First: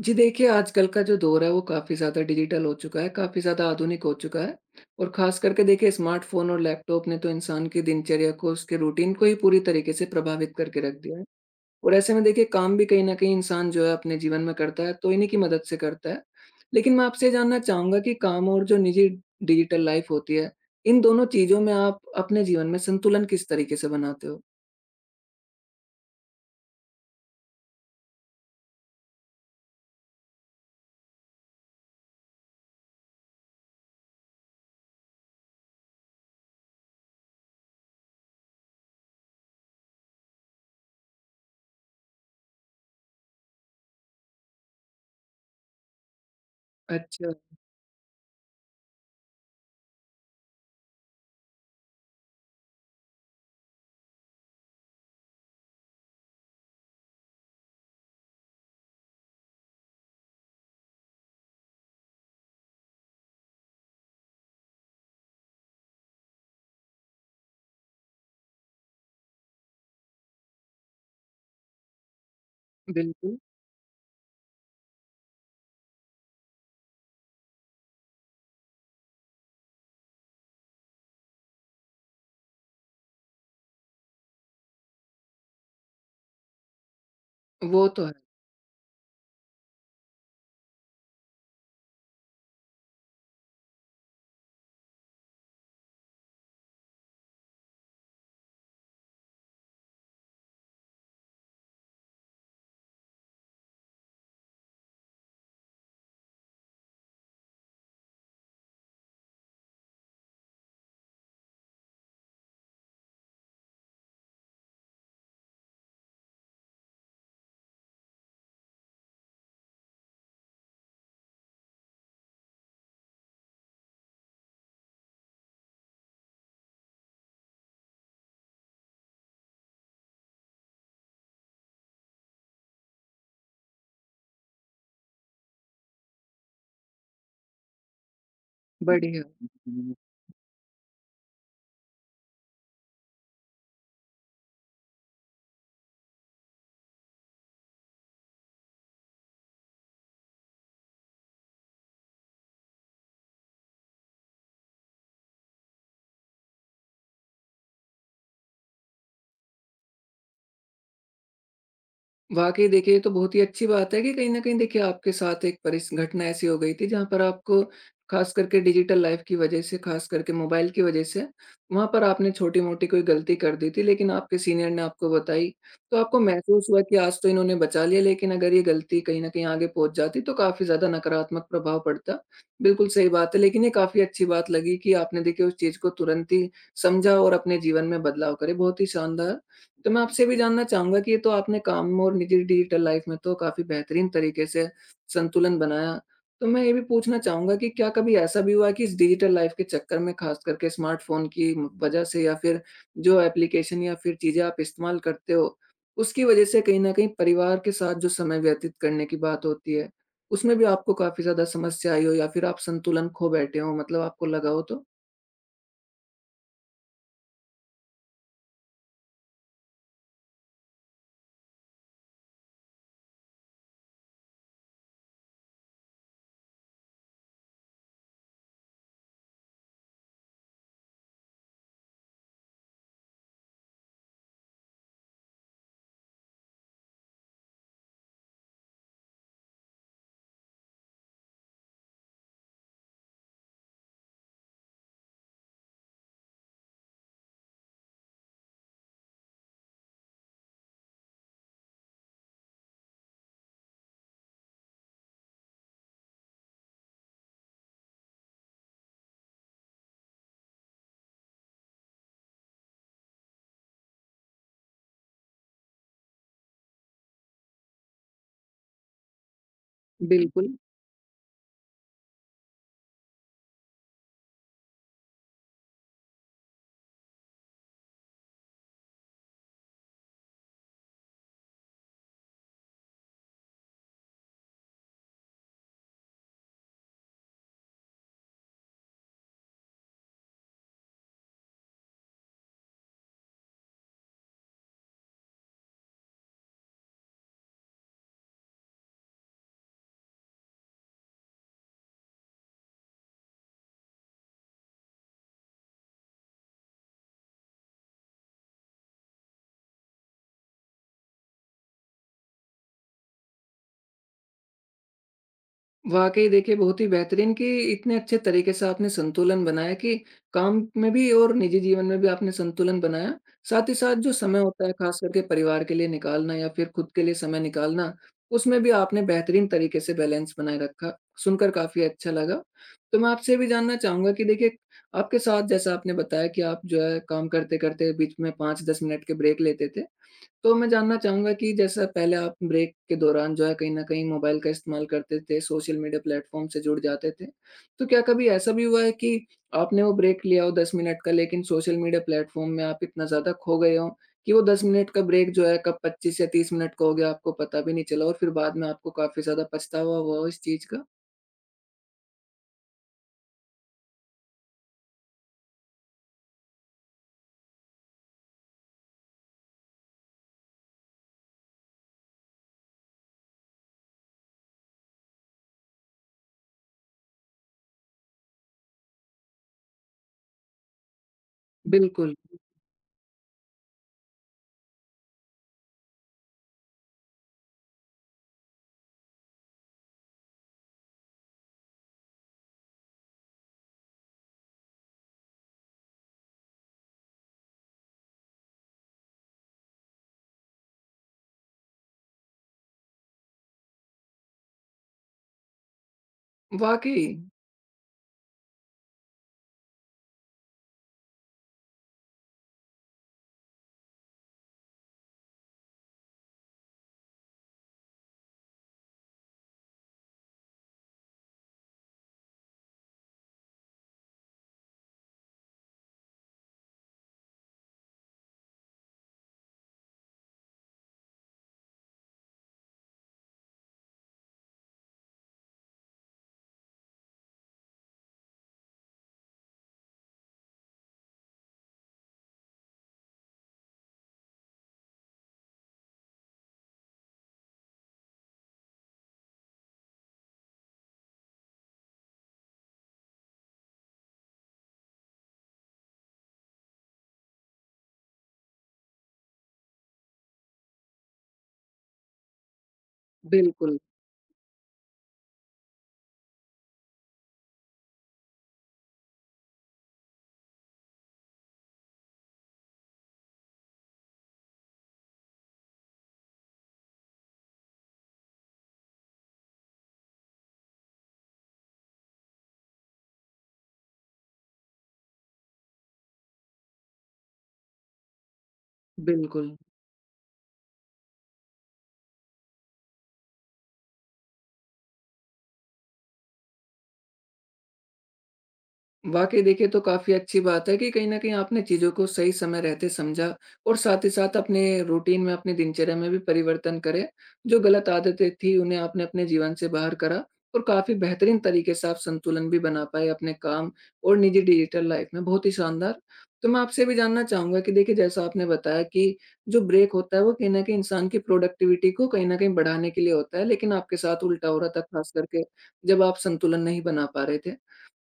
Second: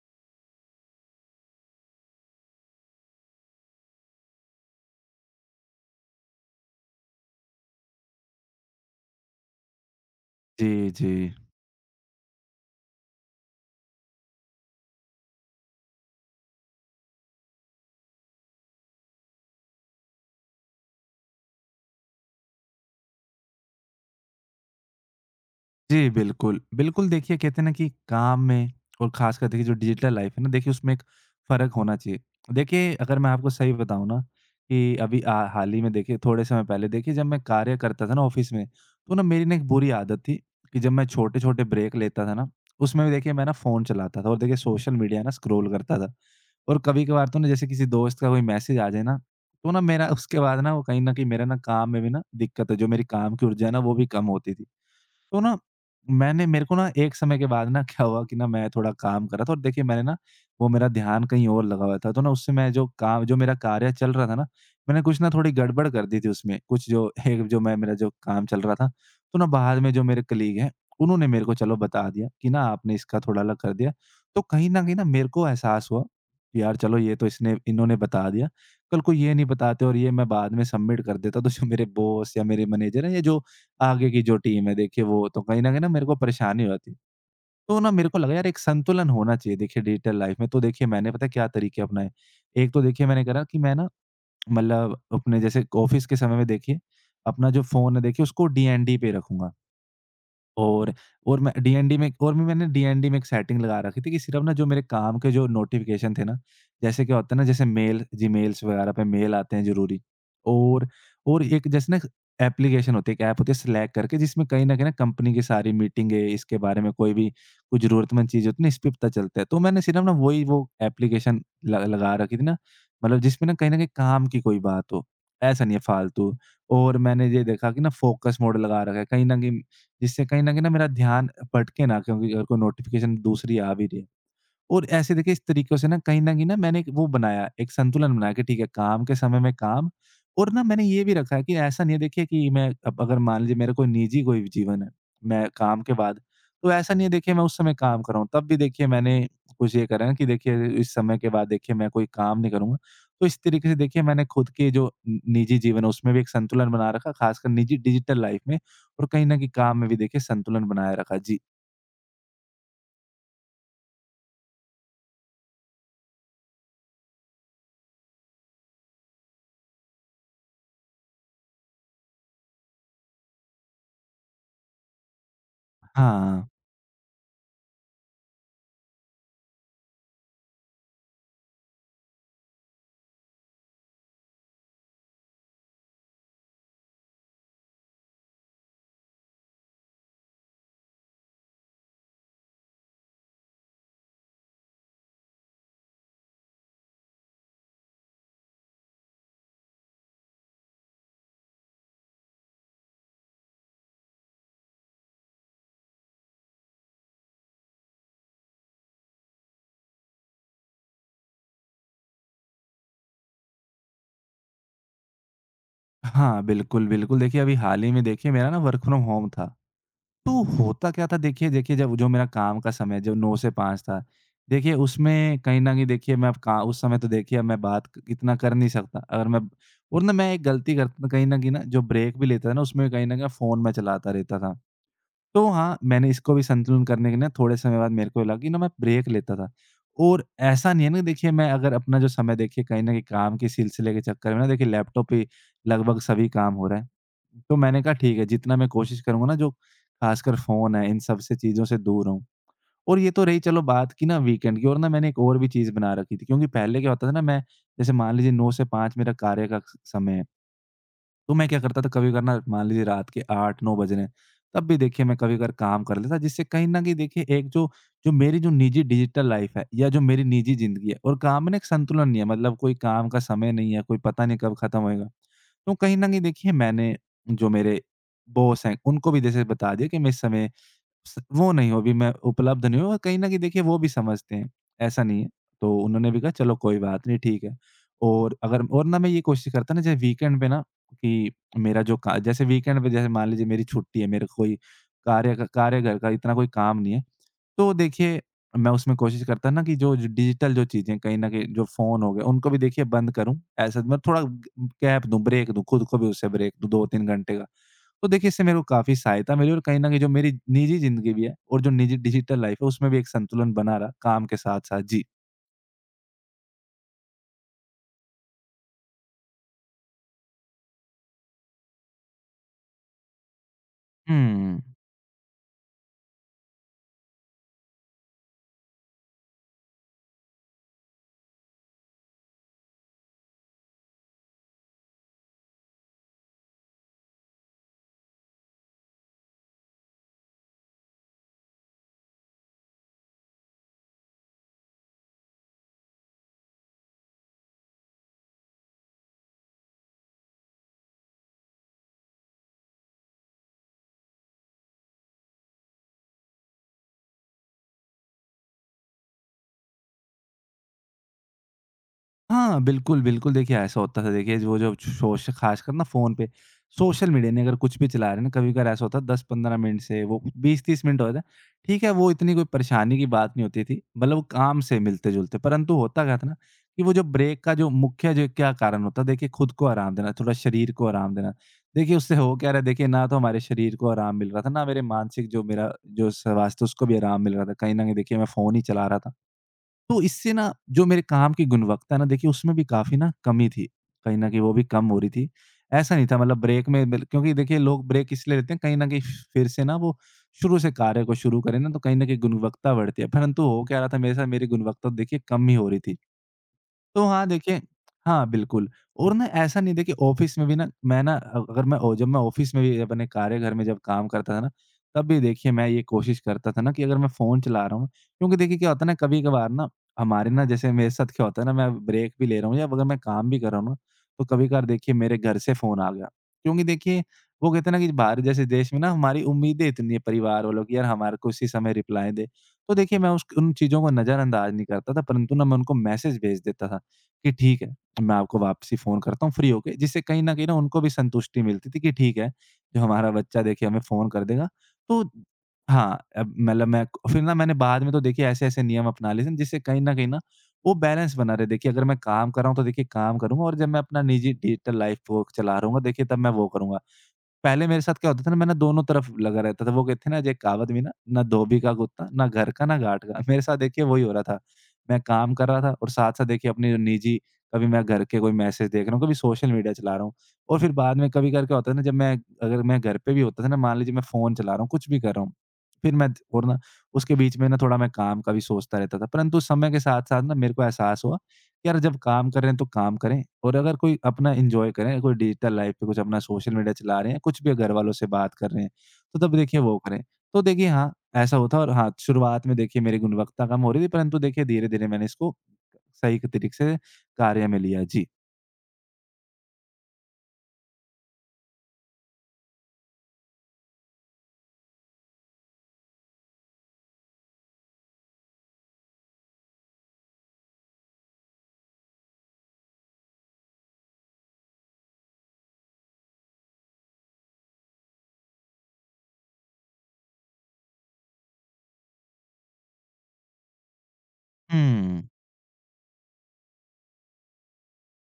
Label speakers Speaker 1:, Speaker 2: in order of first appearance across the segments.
Speaker 1: जी देखिए, आजकल का जो दौर है वो काफ़ी ज़्यादा डिजिटल हो चुका है, काफ़ी ज़्यादा आधुनिक हो चुका है और ख़ास करके देखिए स्मार्टफ़ोन और लैपटॉप ने तो इंसान की दिनचर्या को, उसके रूटीन को ही पूरी तरीके से प्रभावित करके
Speaker 2: जी,
Speaker 1: रख
Speaker 2: जी।
Speaker 1: दिया है। और ऐसे में देखिए काम भी कहीं न कहीं इंसान जो है अपने जीवन में करता है, तो इन्हीं की मदद से करता है। लेकिन मैं आपसे ये जानना चाहूँगा कि काम और जो निजी डिजिटल लाइफ़ होती है, इन दोनों चीज़ों में आप अपने जीवन में संतुलन किस तरीके से बनाते हो?
Speaker 2: जी, बिल्कुल। बिल्कुल, देखिए कहते हैं ना कि काम में और ख़ासकर देखिए जो डिजिटल लाइफ़ है ना, देखिए उसमें एक फ़र्क होना चाहिए। देखिए, अगर मैं आपको सही बताऊँ ना कि अभी हाल ही में देखिए थोड़े समय पहले देखिए जब मैं कार्य करता था ना ऑफ़िस में, तो ना मेरी ना एक बुरी आदत थी कि जब मैं छोटे-छोटे ब्रेक लेता था ना, उसमें भी देखिए मैं ना फ़ोन चलाता था और देखिए सोशल मीडिया ना स्क्रॉल करता था। और कभी-कभार
Speaker 1: अच्छा,
Speaker 2: तो ना जैसे किसी दोस्त का कोई मैसेज आ जाए ना, तो ना मेरा उसके बाद ना वो कहीं न कहीं मेरा ना काम में भी ना दिक्कत है, जो मेरी काम की ऊर्जा है ना वो भी कम होती थी। तो ना मैंने मेरे को ना एक समय के बाद ना क्या हुआ कि ना मैं थोड़ा काम कर रहा था और देखिए मैंने ना वो मेरा ध्यान कहीं और लगा हुआ था तो ना उससे मैं जो काम जो मेरा कार्य चल रहा था ना मैंने कुछ ना थोड़ी गड़बड़ कर दी थी उसमें, कुछ जो एक जो मैं मेरा जो काम चल रहा था। तो ना बाद में जो मेरे कलीग हैं उन्होंने मेरे को चलो बता दिया कि ना आपने इसका
Speaker 1: बिल्कुल।
Speaker 2: थोड़ा अलग कर दिया। तो कहीं ना मेरे को एहसास हुआ कि यार चलो ये तो इसने इन्होंने बता दिया। कल को ये नहीं बताते और ये मैं बाद में सबमिट कर देता तो जो मेरे बॉस या मेरे मैनेजर हैं या जो आगे की जो टीम है, देखिए वो तो कहीं न कहीं ना मेरे को परेशानी हो जाती है। तो
Speaker 1: वो
Speaker 2: ना
Speaker 1: तो
Speaker 2: मेरे
Speaker 1: है।
Speaker 2: को लगा यार एक संतुलन होना चाहिए देखिए डिजिटल लाइफ़ में। तो देखिए मैंने पता है क्या तरीके अपनाए। एक तो देखिए मैंने करा कि मैं ना मतलब अपने जैसे ऑफ़िस के समय में देखिए अपना जो फ़ोन है देखिए उसको डीएनडी पे रखूँगा। और और मैं डीएनडी में, और भी मैंने डीएनडी में एक सेटिंग लगा रखी थी कि सिर्फ़ ना जो मेरे काम के जो नोटिफ़िकेशन थे ना, जैसे क्या होता है ना, जैसे मेल जीमेल्स वगैरह पे मेल आते हैं ज़रूरी। और और एक जैसे ना एप्लीकेशन होती है, एक ऐप होती है स्लैक करके, जिसमें कहीं न कहीं ना कंपनी की सारी मीटिंगें, इसके बारे में कोई भी कोई ज़रूरतमंद चीज़ होती है ना, इस पे पता चलता है। तो मैंने सिर्फ़ ना वही वो एप्लीकेशन ल लगा रखी थी ना, मतलब जिसमें ना कहीं न कहीं काम की कोई बात हो, ऐसा नहीं है फालतू। और मैंने ये देखा कि ना फ़ोकस मोड लगा रखा है, कहीं न कहीं जिससे कहीं न कहीं ना मेरा ध्यान भटके ना, क्योंकि अगर कोई नोटिफ़िकेशन दूसरी आ भी रही है। और ऐसे देखिए इस तरीकों से ना कहीं न कहीं ना मैंने एक वो बनाया, एक संतुलन बना के, ठीक है काम के
Speaker 1: बढ़िया।
Speaker 2: समय में काम। और ना मैंने ये भी रखा है कि ऐसा नहीं है देखिए कि मैं, अब अगर मान लीजिए मेरा कोई निजी कोई भी जीवन है, मैं काम के बाद, तो ऐसा नहीं है देखिए मैं उस समय काम कर रहा हूँ। तब भी देखिए मैंने कुछ ये करा है कि देखिए इस समय के बाद देखिए मैं कोई काम नहीं करूँगा। तो इस तरीके से देखिए मैंने खुद के जो नि निजी जीवन है उसमें भी एक संतुलन बना रखा, खासकर निजी डिजिटल लाइफ़ में, और कहीं न कहीं काम में भी देखिए संतुलन बनाए रखा। जी।
Speaker 1: वाक़ई देखिए, ये तो बहुत ही अच्छी बात है कि कहीं न कहीं देखिए आपके साथ एक परिस घटना ऐसी हो गई थी जहाँ पर आपको ख़ास करके डिजिटल लाइफ़ की वज़ह से, ख़ास करके मोबाइल की वज़ह से, वहाँ पर आपने छोटी-मोटी कोई गलती कर दी थी लेकिन आपके सीनियर ने आपको बताई। तो आपको
Speaker 2: हाँ।
Speaker 1: महसूस हुआ कि आज तो इन्होंने बचा लिया, लेकिन अगर ये गलती कहीं न कहीं आगे पहुँच जाती तो काफ़ी ज़्यादा नकारात्मक प्रभाव पड़ता। बिल्कुल सही बात है, लेकिन ये काफ़ी अच्छी बात लगी कि आपने देखिए उस चीज़ को तुरंत ही समझा और अपने जीवन में बदलाव करे, बहुत ही शानदार। तो मैं आपसे भी जानना चाहूँगा कि ये तो आपने काम और निजी डिजिटल लाइफ में तो काफ़ी बेहतरीन तरीके से संतुलन बनाया। तो मैं ये भी पूछना चाहूँगा कि क्या कभी ऐसा भी हुआ है कि इस डिजिटल लाइफ के चक्कर में ख़ास करके स्मार्टफ़ोन की वज़ह से, या फिर जो एप्लीकेशन या फिर चीज़ें आप इस्तेमाल करते हो, उसकी वज़ह से कहीं न कहीं परिवार के साथ जो समय व्यतीत करने की बात होती है, उसमें भी आपको काफ़ी ज़्यादा समस्या आई हो या फिर आप संतुलन खो बैठे हों, मतलब आपको लगा हो तो?
Speaker 2: हाँ, बिल्कुल, बिल्कुल। देखिए, अभी हाल ही में देखिए मेरा ना वर्क फ्रॉम होम था, तो होता क्या था देखिए, जब जो मेरा काम का समय जो 9 से 5 था, देखिए उसमें कहीं न कहीं देखिए मैं अब का उस समय तो देखिए अब मैं बात क इतना कर नहीं सकता। अगर मैं और ना मैं एक गलती करता कहीं न कहीं ना, जो ब्रेक भी लेता था ना उसमें कहीं न कहीं फ़ोन मैं चलाता रहता था। तो हाँ, मैंने इसको भी संतुलन करने के ना थोड़े समय बाद मेरे को लगा कि ना मैं ब्रेक लेता था, और ऐसा नहीं है ना देखिए, मैं अगर अपना जो समय देखिए कहीं न कहीं काम के सिलसिले के चक्कर में ना, देखिए लैपटॉप पे लगभग सभी काम हो रहा है। तो मैंने कहा ठीक है, जितना मैं कोशिश करूँगा ना जो ख़ासकर फ़ोन है इन सब से चीज़ों से दूर रहूँ। और ये तो रही चलो बात की ना वीकेंड की। और ना मैंने एक और भी चीज़ बना रखी थी, क्योंकि पहले क्या होता था ना, मैं जैसे मान लीजिए 9 से 5 मेरा कार्य का समय है। तो मैं क्या करता था, कभी कभार ना मान लीजिए रात के 8-9 बज रहे हैं, तब भी देखिए मैं कभी कभार काम कर लेता, जिससे कहीं न कहीं देखिए एक जो जो मेरी जो निजी डिजिटल लाइफ़ है या जो मेरी निजी
Speaker 1: बिल्कुल।
Speaker 2: ज़िंदगी है और काम में ना एक संतुलन नहीं है, मतलब कोई काम का समय नहीं है, कोई पता नहीं कब खत्म होएगा। तो कहीं न कहीं देखिए मैंने जो मेरे बॉस हैं, उनको भी जैसे बता दिया कि मैं इस समय स वो नहीं हूँ, अभी मैं उपलब्ध नहीं हूँ, और कहीं न कहीं देखिए वो भी समझते हैं, ऐसा नहीं है। तो उन्होंने भी कहा चलो कोई बात नहीं, ठीक है। और अगर, और ना मैं ये कोशिश करता ना जैसे वीकेंड पे ना कि मेरा जो का जैसे वीकेंड पे जैसे मान लीजिए मेरी छुट्टी है, मेरे कोई कार्य का कार्यघर का इतना कोई काम नहीं है, तो देखिए मैं उसमें कोशिश करता ना कि जो जो डिजिटल जो चीज़ें कहीं न कहीं जो फ़ोन हो गए, उनको भी देखिए बंद करूँ। ऐसा मैं थोड़ा ग गैप दूँ, ब्रेक दूँ, खुद को भी उससे ब्रेक दूँ 2-3 घंटे का। तो देखिए इससे मेरे को काफ़ी सहायता मिली, और कहीं न कहीं जो मेरी निजी ज़िंदगी भी है और जो निजी डिजिटल लाइफ़ है उसमें भी एक संतुलन बना रहा काम के साथ-साथ। जी।
Speaker 1: वाक़ई देखिए बहुत ही बेहतरीन कि इतने अच्छे तरीके से आपने संतुलन बनाया कि काम में भी और निजी जीवन में भी आपने संतुलन बनाया। साथ ही साथ जो समय
Speaker 2: हुँ।
Speaker 1: होता है ख़ास करके परिवार के लिए निकालना या फिर खुद के लिए समय निकालना, उसमें भी आपने बेहतरीन तरीके से बैलेंस बनाए रखा। सुनकर काफ़ी अच्छा लगा। तो मैं आपसे ये भी जानना चाहूँगा कि देखिए आपके साथ जैसा आपने बताया कि आप जो है काम करते-करते बीच में 5-10 मिनट के ब्रेक लेते थे। तो मैं जानना चाहूँगा कि जैसा पहले आप ब्रेक के दौरान जो है, कहीं न कहीं मोबाइल का इस्तेमाल करते थे, सोशल मीडिया प्लेटफ़ॉर्म से जुड़ जाते थे। तो क्या कभी ऐसा भी हुआ है कि आपने वो ब्रेक लिया हो 10 मिनट का, लेकिन सोशल मीडिया प्लेटफ़ॉर्म में आप इतना ज़्यादा खो गए हों कि वो 10 मिनट का ब्रेक जो है कब 25 या 30 मिनट का हो गया आपको पता भी नहीं चला, और फिर बाद में आपको काफ़ी ज़्यादा पछतावा हुआ हो इस चीज़ का?
Speaker 2: हाँ, बिल्कुल, बिल्कुल। देखिए, ऐसा होता था देखिए, वो जो सोश ख़ासकर ना फ़ोन पे, सोशल मीडिया ने अगर कुछ भी चला रहे हैं ना, कभी-कभार ऐसा होता है 10-15 मिनट से वो 20-30 मिनट हो जाता है। ठीक है, वो इतनी कोई परेशानी की बात नहीं होती थी, मतलब वो काम से मिलते-जुलते। परंतु होता क्या था ना, कि वो जो ब्रेक का जो मुख्य जो क्या कारण होता है, देखिए खुद को आराम देना, थोड़ा शरीर को आराम देना। देखिए
Speaker 1: बिल्कुल।
Speaker 2: उससे हो क्या रहा है, देखिए ना तो हमारे शरीर को आराम मिल रहा था, ना मेरे मानसिक जो मेरा जो स्वास्थ्य उसको भी आराम मिल रहा था। कहीं न कहीं देखिए मैं फ़ोन ही चला रहा था। तो इससे ना जो मेरे काम की गुणवत्ता है ना देखिए उसमें भी काफ़ी ना कमी थी। कहीं न कहीं वो भी कम हो रही थी। ऐसा नहीं था मतलब ब्रेक में बिल क्योंकि देखिए लोग ब्रेक इसलिए लेते हैं, कहीं न कहीं फिर से ना वो शुरू से कार्य को शुरू करें ना, तो कहीं न कहीं गुणवत्ता बढ़ती है। परंतु हो क्या रहा था मेरे साथ, मेरी गुणवत्ता तो देखिए कम ही हो रही थी। तो
Speaker 1: वाक़ई!
Speaker 2: हाँ, देखिए। हाँ, बिल्कुल। और ना ऐसा नहीं देखिए, ऑफ़िस में भी ना मैं ना अगर मैं ओ जब मैं ऑफ़िस में भी अपने कार्यघर में जब काम करता था ना, तब भी देखिए मैं ये कोशिश करता था ना कि अगर मैं फ़ोन चला रहा हूँ, क्योंकि देखिए क्या होता है ना कभी-कभार ना हमारे ना जैसे मेरे साथ क्या होता है ना, मैं ब्रेक भी ले रहा हूँ या अगर मैं काम भी कर रहा हूँ ना, तो कभी-कभार देखिए मेरे घर से फ़ोन आ गया। क्योंकि देखिए वो कहते हैं ना कि बाहर जैसे देश में ना हमारी उम्मीदें इतनी हैं परिवार वालों की, यार हमारे को इसी समय रिप्लाई दें। तो देखिए मैं उस उन चीज़ों को नज़रअंदाज़ नहीं करता था, परंतु ना मैं उनको मैसेज भेज देता था। कि ठीक है, मैं आपको वापसी फ़ोन करता हूँ फ्री होके। जिससे कहीं न कहीं ना उनको भी संतुष्टि मिलती थी कि ठीक है, जो हमारा बच्चा देखिए हमें फ़ोन कर देगा। तो हाँ, अब मतलब मैं, फिर ना मैंने बाद में तो देखिए ऐसे-ऐसे नियम अपना लिए थे जिससे कहीं न कहीं ना वो बैलेंस बना रहे। देखिए अगर मैं काम कर रहा हूँ तो देखिए काम करूँगा, और जब मैं अपना निजी डिजिटल लाइफ़ वो चला रहा हूँगा देखिए तब मैं वो करूँगा। पहले मेरे साथ क्या होता था ना, मैं ना दोनों तरफ लगा रहता था। वो कहते हैं ना जो एक कहावत भी ना, ना धोबी का कुत्ता, ना घर का, ना घाट का। मेरे साथ
Speaker 1: बिल्कुल,
Speaker 2: देखिए वही हो रहा था। मैं काम कर रहा था और साथ-साथ देखिए अपनी जो निजी, कभी मैं घर के कोई मैसेज देख रहा हूँ, कभी सोशल मीडिया चला रहा हूँ। और फिर बाद में कभी-कभार क्या होता है ना, जब मैं, अगर मैं घर पे भी होता था ना, मान लीजिए मैं फ़ोन चला रहा हूँ, कुछ भी कर रहा हूँ। फिर मैं और ना उसके बीच में ना थोड़ा मैं काम का भी सोचता रहता था। परंतु समय के साथ-साथ ना मेरे को एहसास हुआ, यार जब काम कर रहे हैं तो काम करें और अगर कोई अपना एंजॉय करें, कोई डिजिटल लाइफ पे कुछ अपना सोशल मीडिया चला रहे हैं, कुछ भी अगर घर वालों से बात कर रहे हैं तो तब
Speaker 1: बिल्कुल।
Speaker 2: देखिए वो करें। तो देखिए हाँ, ऐसा होता है। और हाँ, शुरुआत में देखिए मेरी गुणवत्ता कम हो रही थी, परंतु देखिए धीरे धीरे मैंने इसको सही तरीके से कार्य में लिया जी।
Speaker 1: वाक़ई देखिए, तो काफ़ी अच्छी बात है कि कहीं न कहीं आपने चीज़ों को सही समय रहते समझा और साथ ही साथ अपने रूटीन में, अपनी दिनचर्या में भी परिवर्तन करे। जो गलत आदतें थी, उन्हें आपने अपने जीवन से बाहर करा और काफ़ी बेहतरीन तरीके से आप संतुलन भी बना पाए अपने काम और निजी डिजिटल लाइफ़ में, बहुत ही शानदार। तो मैं आपसे भी जानना चाहूँगा कि देखिए, जैसा आपने बताया कि जो ब्रेक होता है, वो कहीं न कहीं इंसान की प्रोडक्टिविटी को कहीं न कहीं बढ़ाने के लिए होता है, लेकिन आपके साथ उल्टा हो रहा था,
Speaker 2: हम्म।
Speaker 1: ख़ास करके जब आप संतुलन नहीं बना पा रहे थे।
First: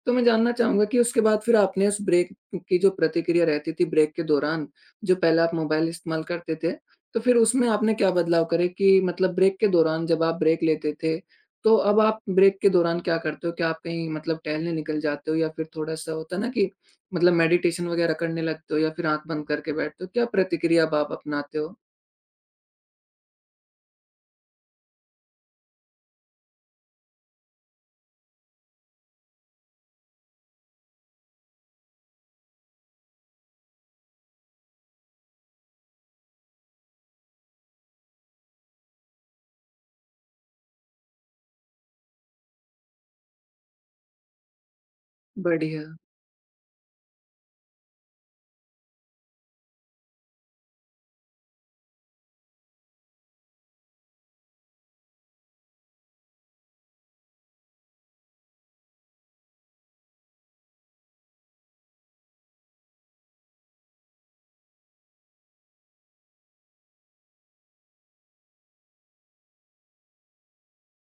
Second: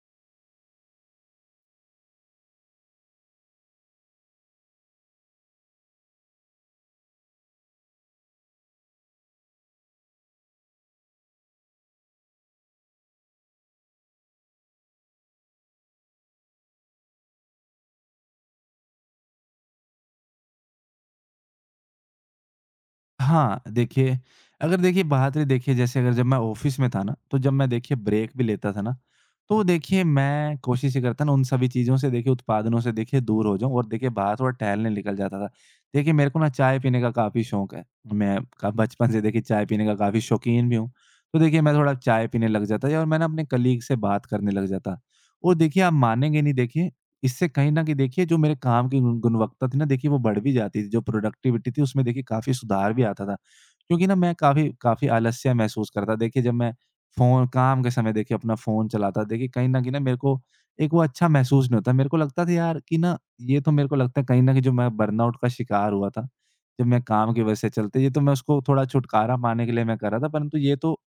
Speaker 1: तो मैं जानना चाहूँगा कि उसके बाद फिर आपने उस ब्रेक की जो प्रतिक्रिया रहती थी ब्रेक के दौरान, जो पहले आप मोबाइल इस्तेमाल करते थे, तो फिर उसमें आपने क्या बदलाव करे कि मतलब ब्रेक के दौरान जब आप ब्रेक लेते थे, तो अब आप ब्रेक के दौरान क्या करते हो? क्या आप कहीं मतलब टहलने निकल जाते हो, या फिर थोड़ा-सा होता है ना कि मतलब मेडिटेशन वगैरह करने लगते हो, या फिर आँख बंद करके बैठते हो? क्या प्रतिक्रिया अब आप अपनाते हो?
Speaker 2: हाँ, देखिए, अगर देखिए बात रही, देखिए जैसे अगर जब मैं ऑफ़िस में था ना, तो जब मैं देखिए ब्रेक भी लेता था ना, तो देखिए मैं कोशिश ये करता ना उन सभी चीज़ों से देखिए उत्पादनों से देखिए दूर हो जाऊँ और देखिए बाहर थोड़ा टहलने निकल जाता था। देखिए मेरे को ना चाय पीने का काफ़ी शौक है। मैं क बचपन से देखिए चाय पीने का काफ़ी शौकीन भी हूँ। तो देखिए मैं थोड़ा चाय पीने लग जाता या और मैं ना अपने कलीग से बात करने लग जाता। और देखिए
Speaker 1: बढ़िया।
Speaker 2: आप मानेंगे नहीं, देखिए इससे कहीं न कहीं देखिए जो मेरे काम की गुणवत्ता थी ना, देखिए वो बढ़ भी जाती थी। जो प्रोडक्टिविटी थी उसमें देखिए काफ़ी सुधार भी आता था। क्योंकि ना मैं काफ़ी काफ़ी आलस्य महसूस करता, देखिए जब मैं फ़ोन काम के समय देखिए अपना फ़ोन चलाता, देखिए कहीं न कहीं ना मेरे को एक वो अच्छा महसूस नहीं होता। मेरे को लगता था यार कि ना, ये तो मेरे को लगता है कहीं न कहीं जो मैं बर्नआउट का शिकार हुआ था, जब मैं काम की वजह से चलते ये तो मैं उसको थोड़ा छुटकारा पाने के लिए मैं कर रहा था, परंतु ये तो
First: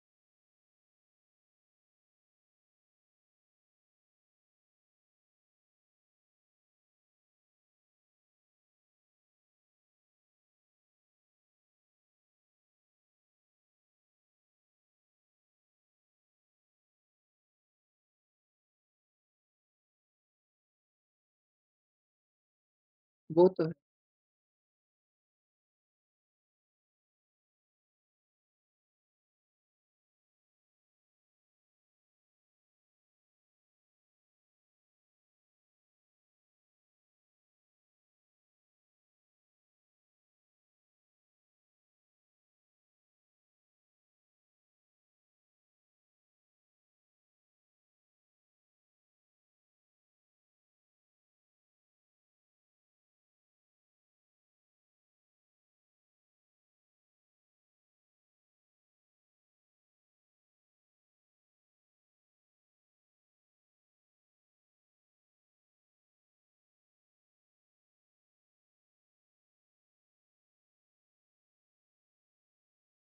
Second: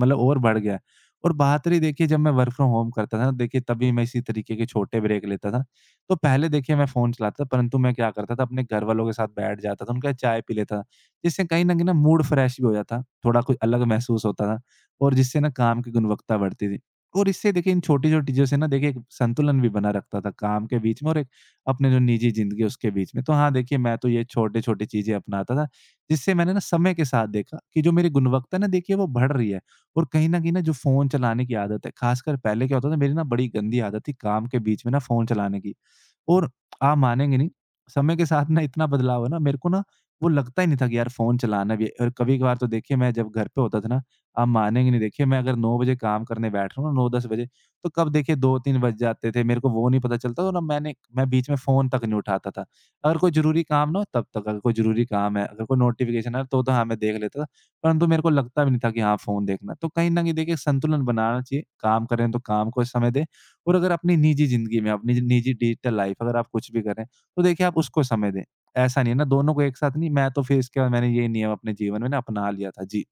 Speaker 2: मतलब और बढ़ गया है। और बात रही देखिए जब मैं वर्क फ्रॉम होम करता था ना, देखिए तभी मैं इसी तरीके के छोटे ब्रेक लेता था। तो पहले देखिए मैं फ़ोन चलाता था, परंतु मैं क्या करता था, अपने घरवालों के साथ बैठ जाता था, उनके साथ चाय पी लेता था। जिससे कहीं न कहीं ना मूड फ्रेश भी हो जाता, थोड़ा कुछ अलग महसूस होता था और जिससे ना काम की गुणवत्ता बढ़ती थी। और इससे देखिए इन छोटी-छोटी चीज़ों से ना देखिए एक संतुलन भी बना रखता था काम के बीच में और एक अपने जो निजी ज़िंदगी है उसके बीच में। तो
Speaker 1: वो
Speaker 2: हाँ,
Speaker 1: तो।
Speaker 2: देखिए मैं तो ये छोटे-छोटे चीज़ें अपनाता था, जिससे मैंने ना समय के साथ देखा कि जो मेरी गुणवत्ता है ना, देखिए वो बढ़ रही है। और कहीं न कहीं ना जो फ़ोन चलाने की आदत है, ख़ासकर पहले क्या होता था, मेरी ना बड़ी गंदी आदत थी काम के बीच में ना फ़ोन चलाने की। और आप मानेंगे नहीं, समय के साथ ना इतना बदलाव है ना, मेरे को ना वो लगता ही नहीं था कि यार फ़ोन चलाना भी है। और कभी-कभार तो देखिए मैं जब घर पे होता था ना, आप मानेंगे नहीं, देखिए मैं अगर 9 बजे काम करने बैठ रहा हूँ ना, 9-10 बजे, तो कब देखिए 2-3 बज जाते थे, मेरे को वो नहीं पता चलता और ना मैंने मैं बीच में फ़ोन तक नहीं उठाता था। अगर कोई ज़रूरी काम ना हो तब तक, अगर कोई ज़रूरी काम है, अगर कोई नोटिफ़िकेशन आया तो हाँ, मैं देख लेता था, परंतु मेरे को लगता भी नहीं था कि हाँ, फ़ोन देखना है। तो कहीं न कहीं देखिए संतुलन बनाना चाहिए, काम कर रहे हैं तो काम को समय दें और अगर अपनी निजी ज़िंदगी में, अपनी निजी डिजिटल लाइफ़ अगर आप कुछ भी करें, तो देखिए आप उसको समय दें। ऐसा नहीं है ना दोनों को एक साथ नहीं, मैं तो फिर इसके बाद मैंने ये नियम अपने जीवन में ना अपना लिया था। जी।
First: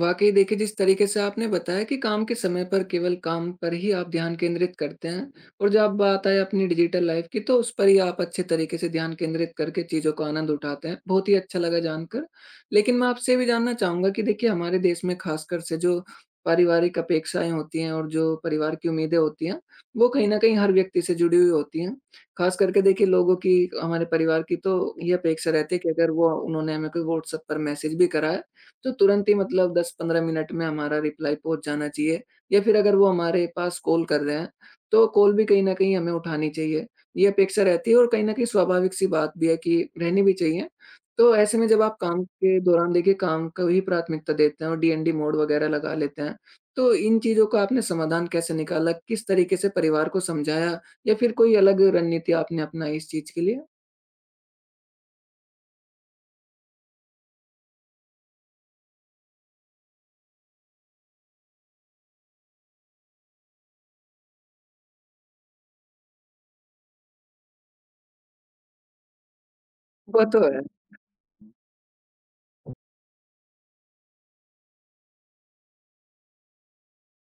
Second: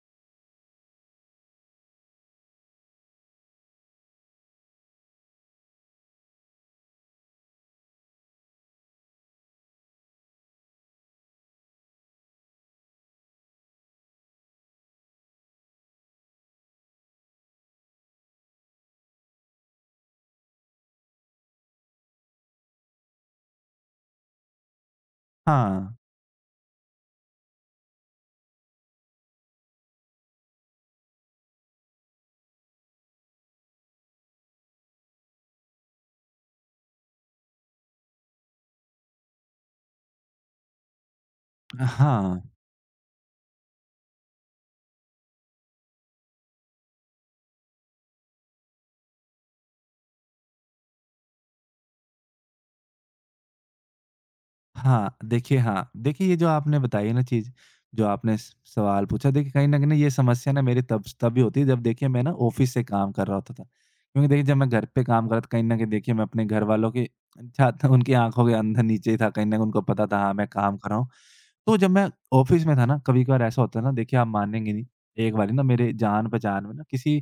Speaker 1: वाक़ई देखिए, जिस तरीके से आपने बताया कि काम के समय पर केवल काम पर ही आप ध्यान केंद्रित करते हैं और जब बात आए अपनी डिजिटल लाइफ़ की तो उस पर ही आप अच्छे तरीके से ध्यान केंद्रित करके चीज़ों का आनंद उठाते हैं। बहुत ही अच्छा लगा जानकर। लेकिन मैं आपसे ये भी जानना चाहूँगा कि देखिए हमारे देश में ख़ासकर से जो पारिवारिक अपेक्षाएँ होती हैं और जो परिवार की उम्मीदें होती हैं, वो कहीं न कहीं हर व्यक्ति से जुड़ी हुई होती हैं। ख़ास करके देखिए लोगों की, हमारे परिवार की तो ये अपेक्षा रहती है कि
Speaker 2: हाँ।
Speaker 1: अगर वो, उन्होंने हमें कोई व्हाट्सएप पर मैसेज भी करा है, तो तुरंत ही मतलब 10-15 मिनट में हमारा रिप्लाई पहुँच जाना चाहिए, या फिर अगर वो हमारे पास कॉल कर रहे हैं, तो कॉल भी कहीं न कहीं हमें उठानी चाहिए। ये अपेक्षा रहती है और कहीं न कहीं स्वाभाविक-सी बात भी है कि रहनी भी चाहिए। तो ऐसे में जब आप काम
Speaker 2: हाँ।
Speaker 1: के दौरान देखिए काम को ही प्राथमिकता देते हैं और डीएनडी मोड वगैरह लगा लेते हैं, तो इन चीज़ों का आपने समाधान कैसे निकाला? किस तरीके से परिवार को समझाया, या फिर कोई अलग रणनीति आपने अपनाई इस चीज़ के लिए?
Speaker 2: हाँ, देखिए ये जो आपने बताई है ना चीज़, जो आपने स सवाल पूछा, देखिए कहीं न कहीं ये समस्या ना मेरी तब स तभी होती है जब देखिए मैं ना ऑफ़िस से काम कर रहा होता था। क्योंकि देखिए जब मैं घर पे काम कर रहा था कहीं न कहीं देखिए मैं अपने घरवालों के साथ उनकी आँखों के अंदर नीचे ही था, कहीं न कहीं उनको पता था
Speaker 1: वो
Speaker 2: हाँ,
Speaker 1: तो
Speaker 2: मैं
Speaker 1: है।
Speaker 2: काम कर रहा हूँ। तो जब मैं ऑफ़िस में था ना, कभी-कभार ऐसा होता है ना, देखिए आप मानेंगे नहीं, एक बारी ना मेरे जान-पहचान में ना किसी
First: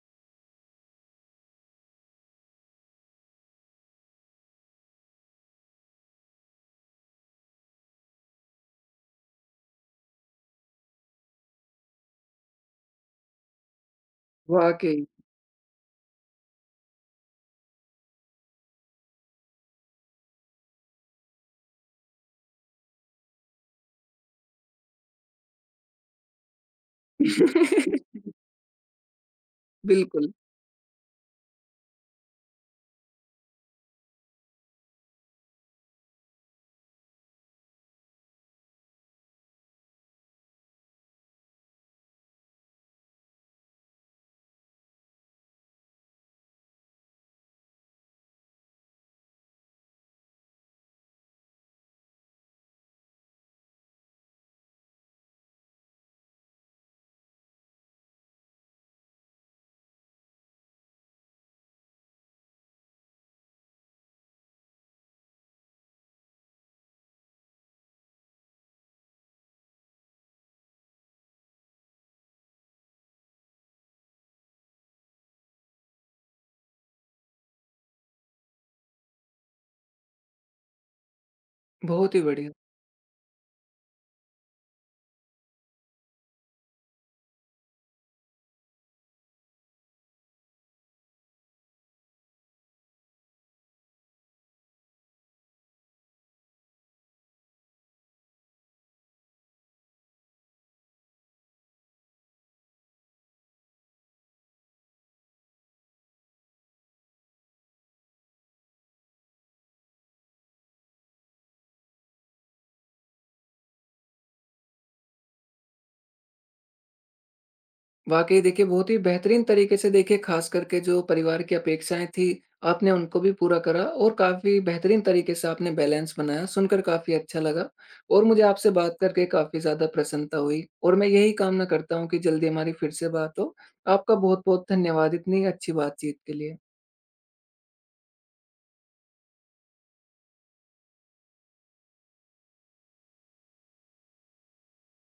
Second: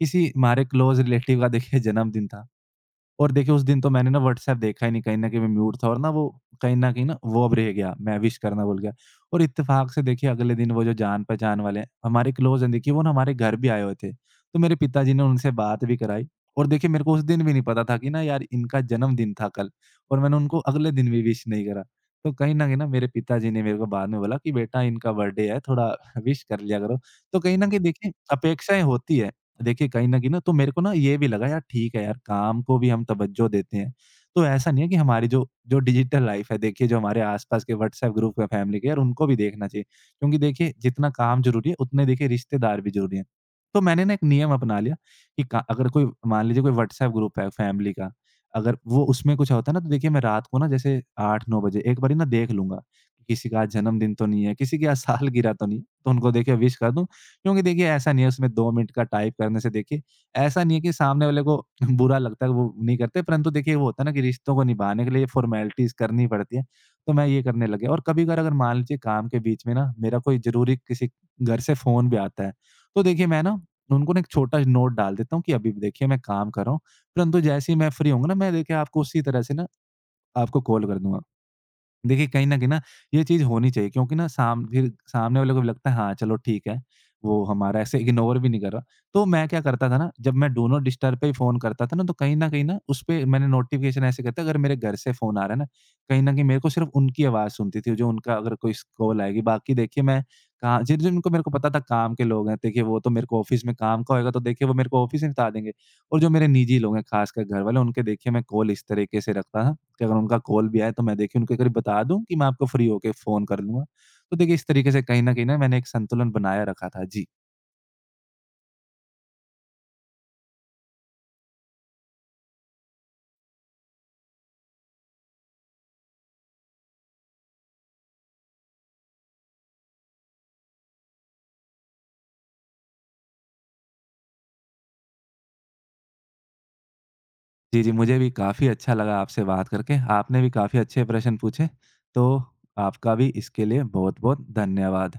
Speaker 2: किसी हमारे क्लोज़ रिलेटिव का देखिए जन्मदिन था। और देखिए उस दिन तो मैंने ना व्हाट्सएप देखा ही नहीं, कहीं न कहीं मैं म्यूट था और ना वो कहीं न कहीं ना वो अब रह गया, मैं विश करना भूल गया। और इत्तेफ़ाक से देखिए अगले दिन वो जो जान-पहचान वाले हैं, हमारे क्लोज़ हैं, देखिए वो ना हमारे घर भी आए हुए थे। तो मेरे
Speaker 1: वाक़ई।
Speaker 2: पिताजी ने उनसे बात भी कराई और देखिए मेरे को उस दिन भी नहीं पता था कि ना यार इनका जन्मदिन था कल और मैंने उनको अगले दिन भी विश नहीं करा। तो कहीं न कहीं ना मेरे पिताजी ने मेरे को बाद में बोला कि बेटा, इनका बर्थडे है, थोड़ा विश कर लिया करो। तो कहीं न कहीं देखिए अपेक्षाएँ होती है। देखिए, कहीं न कहीं
Speaker 1: बिल्कुल।
Speaker 2: ना तो मेरे को ना ये भी लगा यार, ठीक है यार, काम को भी हम तवज्जो देते हैं। तो ऐसा नहीं है कि हमारी जो जो डिजिटल लाइफ़ है देखिए जो हमारे आस-पास के व्हाट्सएप ग्रुप है फैमिली के, यार उनको भी देखना चाहिए। क्योंकि देखिए जितना काम ज़रूरी है उतने देखिए रिश्तेदार भी ज़रूरी हैं। तो मैंने ना एक नियम अपना लिया कि का अगर कोई मान लीजिए कोई व्हाट्सएप ग्रुप है फैमिली का, अगर वो उसमें कुछ होता है ना तो देखिए मैं रात को ना जैसे 8-9 बजे एक बारी ना देख लूँगा, किसी का आज जन्मदिन तो नहीं है, किसी की आज सालगिरह तो नहीं है, तो उनको देखिए विश कर दूँ। क्योंकि देखिए ऐसा नहीं है उसमें 2 मिनट का टाइप करने से देखिए ऐसा नहीं है कि सामने वाले को बुरा लगता है वो नहीं करते, परंतु देखिए वो होता है ना कि रिश्तों को निभाने के लिए फ़ॉर्मेलिटीज़ करनी पड़ती है, तो मैं ये करने लग गया। और कभी-कभार अगर मान लीजिए काम के बीच में ना मेरा कोई ज़रूरी किसी घर से फ़ोन भी आता है, तो देखिए मैं ना उनको ना एक छोटा नोट डाल देता हूँ कि अभी देखिए मैं काम कर रहा हूँ, परंतु जैसे ही मैं फ्री होऊँगा ना मैं देखिए आपको उसी तरह से ना आपको कॉल कर दूँगा।
Speaker 1: बहुत ही
Speaker 2: देखिए, कहीं
Speaker 1: बढ़िया।
Speaker 2: न कहीं ना ये चीज़ होनी चाहिए क्योंकि ना साम फिर सामने वाले को भी लगता है हाँ, चलो ठीक है, वो हमारा ऐसे इग्नोर भी नहीं कर रहा। तो मैं क्या करता था ना, जब मैं डू नॉट डिस्टर्ब पे ही फ़ोन करता था ना, तो कहीं न कहीं ना उसपे मैंने नोटिफ़िकेशन ऐसे करता अगर मेरे घर से फ़ोन आ रहा है ना, कहीं न कहीं मेरे को सिर्फ़ उनकी आवाज़ सुनती थी, जो उनका अगर कोई स कॉल आएगी। बाकी देखिए मैं कहाँ जिनको मेरे को पता था काम के लोग हैं, देखिए वो तो मेरे को ऑफ़िस में काम का होएगा, तो देखिए वो मेरे को ऑफ़िस में बता देंगे। और जो मेरे निजी लोग हैं, ख़ासकर घर वाले, उनके देखिए मैं कॉल इस तरीके से रखता था कि अगर उनका कॉल भी आए तो मैं देखिए उनको एक बारी बता दूँ कि मैं आपको फ्री होके फ़ोन कर लूँगा। तो देखिए इस तरीके से कहीं न कहीं ना मैंने एक संतुलन बनाया रखा था। जी।
Speaker 1: वाक़ई देखिए, बहुत ही बेहतरीन तरीके से देखिए ख़ास करके जो परिवार की अपेक्षाएँ थी, आपने उनको भी पूरा करा और काफ़ी बेहतरीन तरीके से आपने बैलेंस बनाया, सुनकर काफ़ी अच्छा लगा और मुझे आपसे बात करके काफ़ी ज़्यादा प्रसन्नता हुई और मैं यही कामना करता हूँ कि जल्दी हमारी फिर से बात हो। आपका बहुत-बहुत धन्यवाद इतनी अच्छी बातचीत के लिए।
Speaker 2: जी, जी, मुझे भी काफ़ी अच्छा लगा आपसे बात करके। आपने भी काफ़ी अच्छे प्रश्न पूछे, तो आपका भी इसके लिए बहुत-बहुत धन्यवाद।